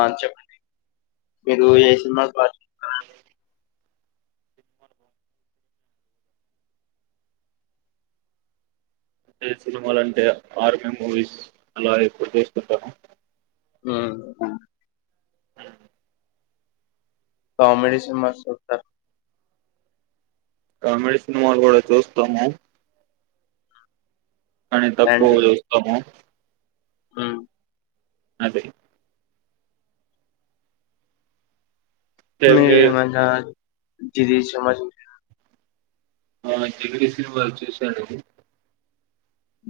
అ చెప్పండి మీరు ఏ సినిమాలు బాగా చూస్తూ అదే సినిమాలంటే ఆర్మీ మూవీస్... అలా ఎక్కువ చేస్తుంటను.. ఆ.... అ... కామెడిీ సినిమా చూస్తా కామెడీ సినిమాలు కూడా చూస్తాము. కానీ తక్కువగ చూస్తాము.. హ్మ్మ్ అదే మీరు మజా.... దీ దీ సమాజ్.. ఆ.. జెమిని సినిమాలు చూశాను...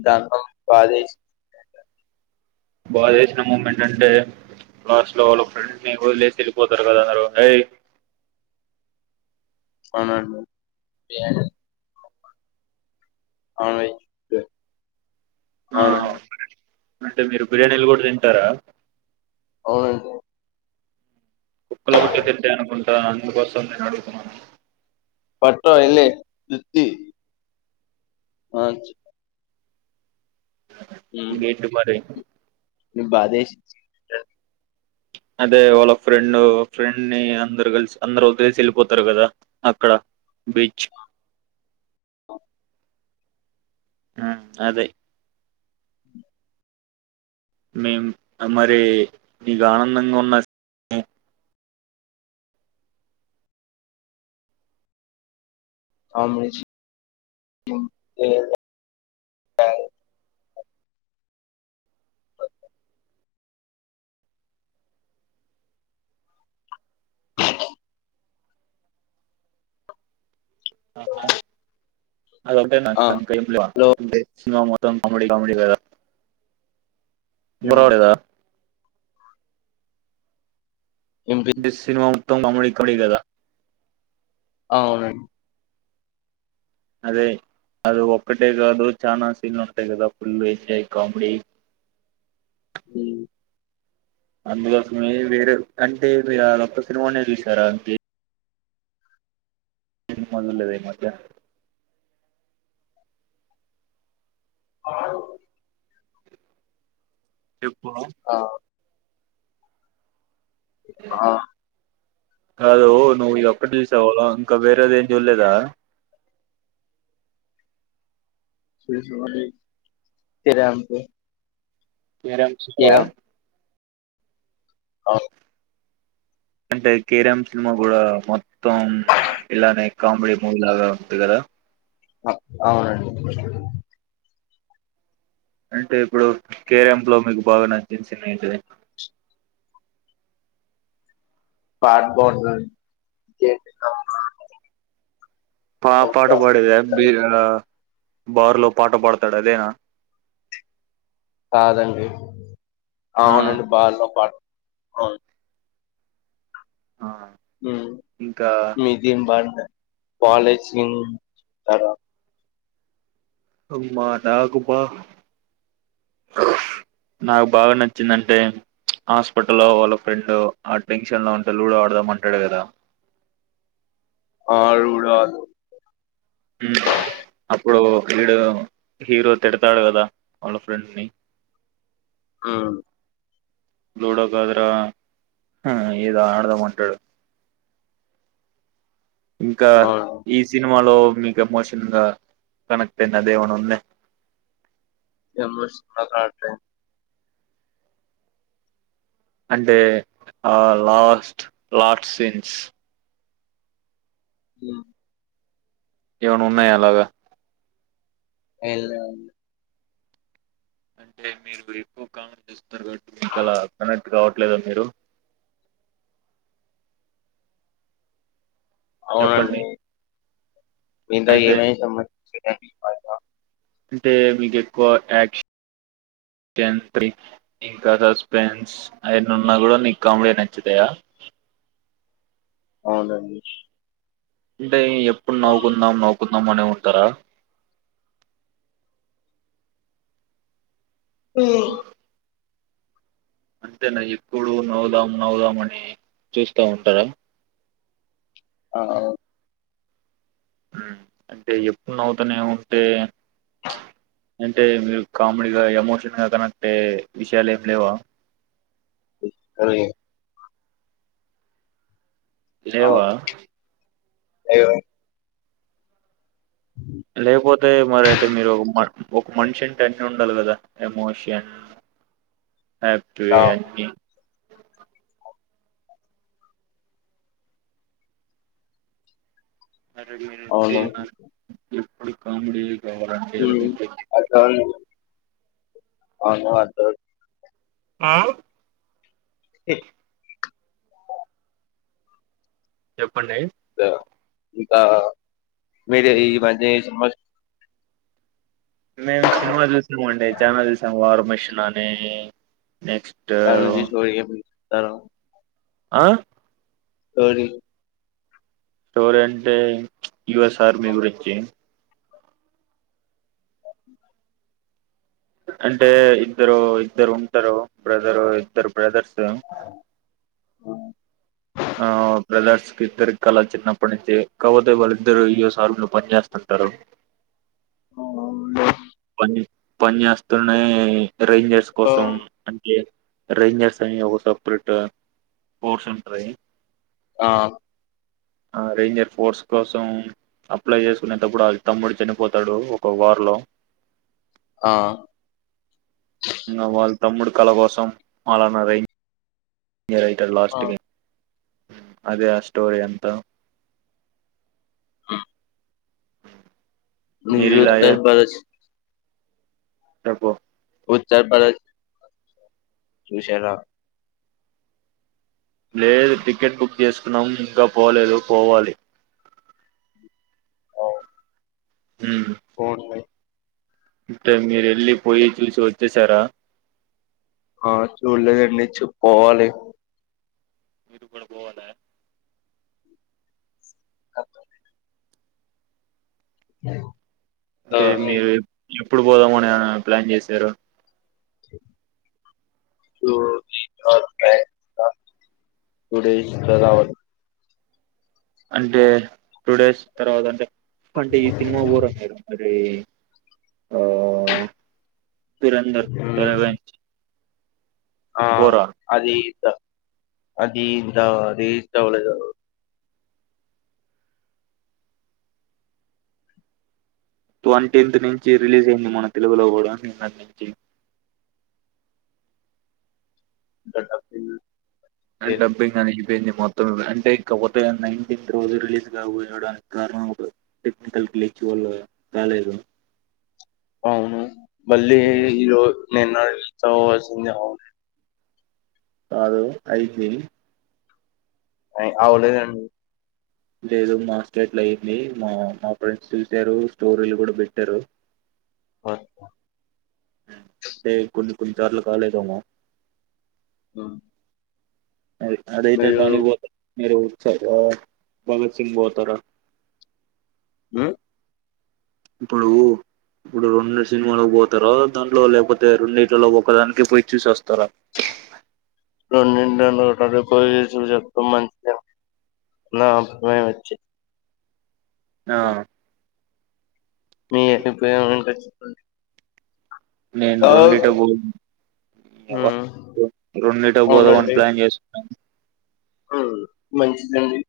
దాంతో.. బాదేసి..... బాద వేసిన మూమెంట్ అంటే..... లాస్ట్లో వాళ్ళ ఫ్రెండ్ ను వదిలేసి వెళ్ళిపోతారు కదా వాళ్ళు ఏయ్ అవునండి... గాహ్... ఆమేద్.... ఆ, ఆమే..... అంటే మీరు బిర్యానీలు కూడ తింటరా. అవును. కుక్కల తొట్లు పెట్టాయి అనుకుంటా... అందుకోసం నేను అడుగుతున్నాను. పట్టా ఇల్లే ఇ... అంచి.... ఇంకేటిది మరి ఇ బాధేసి... చి.. డన్.... అదే... వాళ్ళ ఫ్రెండు, ఫ్రెండ్ ని అందరు కలిసి అందరు ఒదిలేసి వెళ్ళిపోతారు కదా, అక్కడ బీచ్... అబ్.... ఆ.. అదే.. మేం మరీ.. ఇగ ఆనందంగా ఉన్న... ఉ...... అ.... [inaudible] చ్..... ఆ..... అది ఒకటేనా ఆ ఇంకా ఏం లేవా.... లో నో మోర్.. కం కమెడి, కమెడి గదా.... హ్మ్ బూడిద.... ఎంపి డిస్ సినిమావ్... మొత్తం కామెడీ, కామెడీ గదా.... అవునండ్..... అదే.. అది ఒక్కటే కాదు, చానా సీన్లు ఉంటాయి కదా, ఫుల్ ఎంజాయ్ కామెడీ.. ఉ.... అందులో మెయిన్ లీడర్ అంటే.. మీరు ఆ ఒక్క సినిమానే చూసారా అంతే... మందు లేదా ఈ మధ్య.... ఆహ్... చుప్... పొలో.... ఆ ఆ కాదు నువ్వు ఎక్కడ చూసావాళ్ళం ఇంకా వేరేది ఏం చూడలేదా శ మాల తరే అంంట మీరం ఆ అంటే కేరం సినిమా కూడా మొత్తం ఇలానే కామెడీ మూవీ లాగా ఉంటంది కదా అవునండి అంటే ఇప్పుడు కేరం లో మీకు బాగా నచ్చ నంటిది పాఠ బ ఆ పాఠ పాడద బ బారులో పాట పాడతాడు అదేనా కాదండి ఆ అవునండి బాగా పా అవును ఆ ఇంకా మీదిం బారన్నా పాలచంగ్ తారా అమ్మా నాకు బా నాకు బాగా నచ్చిందంటే హాస్పిటల్లో వాళ్ళ ఫ్రెండ్ ఆ టెన్షన్ లో ఉంటే లూడో ఆడదామంటాడు కదా అ రూడు అప్పుడు వీడు హీరో తిడతాడు కదా వాళ్ళ ఫ్రెండ్ ని ఆ డ కాద్ర ఇద ఆడదా మాంటడు ఇంకా అవును ఈ సినిమా సినిలో మీకుమోషన్ంగా కనెక్ట్ అయింది దేవన ఉంద ఎం ఎస్ ఉండాలి రా అంటే అంటే ఆ లాస్ట్ లాస్ట్ సీన్స్ [inaudible] ఏమనా ఉన్నాయా అలాగా ఏ లేవ్ అంటే మీరు ఎక్కువ కామెంట్ చేస్తారు కాబట్టి ఇకా అలా కనెక్ట్ కావట్లేదా మీరు చెప్పండి అవునండి [inaudible] మిగత అయితే ఏదైనా సంబంధించి అంటే మీకు ఎక్కువ యాక్షన్ ఇంకా సస్పెన్స్ అయిన్న ఉన్నా కూడా నీకు కామెడీ నచ్చుతాయా అవునండి టే ఎప్పుడు నోవుకుందాం నవు కుందాంమనే ఉంటారా ఆ అంతేనా ఎప్పుడూ నవ్దాం నవ్దాం అని చూస్తా ఉంటారా ఆ ఆ అంటే ఎప్పుడు నవ్వుతనే ఉంటే.. అంటే మీరు కామెడీగా, ఎమోషన్ గా కనెక్టే విషయాలు ఏం లేవా.... ఇ.. అలోయే.. అవును లేవా.... [inaudible] లేకపోతే మరి అయితే మీరు మ ఒక మనిషి అంటే అన్ని ఉండాలి కదా ఎమోషన్..... ఆక్టివ్ అన్ని అడితే అవును మ.... ఎప్పుడు కామెడీయే.. మ్మ్ [unintelligible] అవును వాటర్. మ్మ్ ఎ చెప్పండి దా... ఇకా..... మీరు ఈ మధ్య ఏ సినిమాల్... మేము సినిమా చూసామండి, చానా చూసాం వారం చానా నే నెక్స్ట్ హలో.. అ.... స్టోరీలు స్టోరీ అంటే.... అంటే.. ఇద్దరు, ఇద్దరు ఉంటరు. బ్రదరు ఇద్దరు బ్రదర్స్.... ఉ.... ఆ.. బ్రదర్స్ కి ఇద్దరి కళ చిన్నప్పటి నుంచి కాబోతే వాళ్ళిద్దరు ఇఎస్ సార్ ఇంట్లో పని చేేస్తుంటారు. పన్. చస్తే నే రేంజర్స్ కోసం... అంటే.... రేంజర్స్ అని ఒక సపరేట్... ఫోర్స్ ఉంటది.. ఆ..... ఆ... రేంజర్ ఫోర్స్ కోసం అప్లై చేసుకునేటప్పుడు అది తమ్ముడు చనిపోతాడు ఒక వార్ లో..... ఆ..... ఇంగ వాళ్ళ తమ్ముడు కళ కోసం మాలన రేంజ్.. ఎ రైటరు లాస్ట్ గే.... అదే.. ఆ స్టోరీ ఎంత..... అ...... మీరు ఇలా నిఉత్తర్ పరదేశ్ చెప్పు..... ఉత్తర్ ప్రదేశ్ చూశారా...... లేదు టికెట్ బుక్ చేసుకున్నాం ఇంకా పోలేదు పోవాలి ఉమ్ కోన్ వై అంటే మీరు వెళ్ళి పోయి చూసి వచ్చేసారా ఆ చూడలేదండి చూ పోవాలి మీరు కూడా పోవాలా ఓక ఆ అంటే మీరు ఇప్పుడు పోదామని ప్లాన్ చేశారు టూ డే ఇజ్. రావాలి అంటే టూ డేస్ తర్వాత అంటే అంటే ఈ సినిమా పోర మి ఎఆ దురందర్ ధ రీవేంజ్ ఆ అది అది ఇంత అదే రీచ్ అవలేదు ట్వంటీన్త్ నుంచి రిలీజ్ అయింది మన తెలుగులో కూడా నిన్నటినుంచి సెట్టా డబ్బింగ్ అని అయిపోయింది మొత్తం అంటే ఇకపోతే నైటింత్.. రోజు రిలీజ్గా పోయడానికి కారణం టెక్నికల్ గిచి వాళ్ళు రాలేదు అవును మళ్ళీ ఈరో నిన్నస [inaudible] కాదు ఐదుతేదీ అయి అవులేదండి లేదు మార్కెట్ లో అయింది మా మా ఫ్రెండ్స్ చూసారు స్టో రియలుకూడా పెట్టారు అంటే కొన్ని కొన్నిసార్లు కాలేదామ ఆ అది అదయితే బానే మీరుఉత్స వ భగత్ సింగ్ బోతార ఆ ఇప్పుడు ఇప్పుడు రెండు సినిమాలు పోతారు దాంట్లో లేకపోతే రెండు ఇట్లో ఒకదానికి పోయి చూసోస్తరా రెండింటిలోఒకటి పోయెసిమై మంచిద నా అమ వచ్చి ఆ మీ అయిపోయానంక చెప్పండి నేను రెండిట పో ఉమ్ రెండిట పోదామని అవునండి ప్లాన్ చేస్తున్నాను ఉమ్ మంచి నండి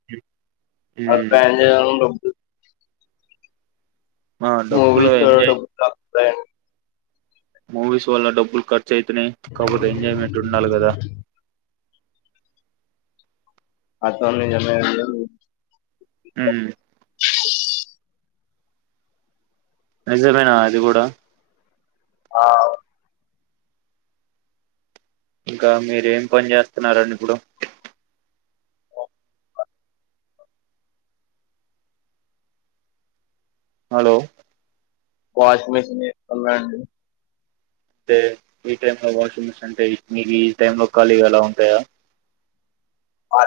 ఉమ్, అబ్బాయి అని దాన్లాలో ఆ, మూవీ డబ్బులు చుడండ ఎంజాయ్ మ్ మూవీస్ వాల్ల డబ్బులు కట్ చ్యతునాయి కాకపోతే ఎంజాయ్మెంట్ ఉండాలి కదా అతని అన్నాయ్ జమీ ఉమ్ నిజమేనా అది కూడా ఆ ఇంకా మీరేం పని చేస్తున్నరండి ఇప్పుడు హలో వాష్మిషన్ కొన్న అండి ట్టే ఈ టైం లో వాషింగ్ మెషన్ అంటే ఇ మీకు మీ ఈ టైం లో ఖాళీగా ఎలా ఉంటాయా అ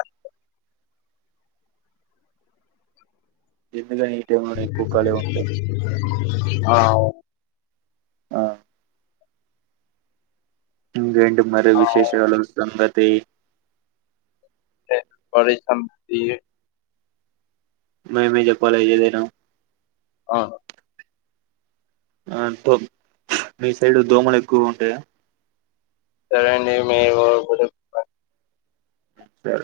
ఇ ఆవ్ ఆ ఉంది మరి ఆ విశేషలాస్తాను సంగతి ట్టే పరి సంగతి మేమే చెప్పాలి ఏదైనా అ ఆ దో మీ సైడ్ దోమలు ఎక్కువ ఉంటాయా సరేయండి మీ కొడుకులు మ్ సరే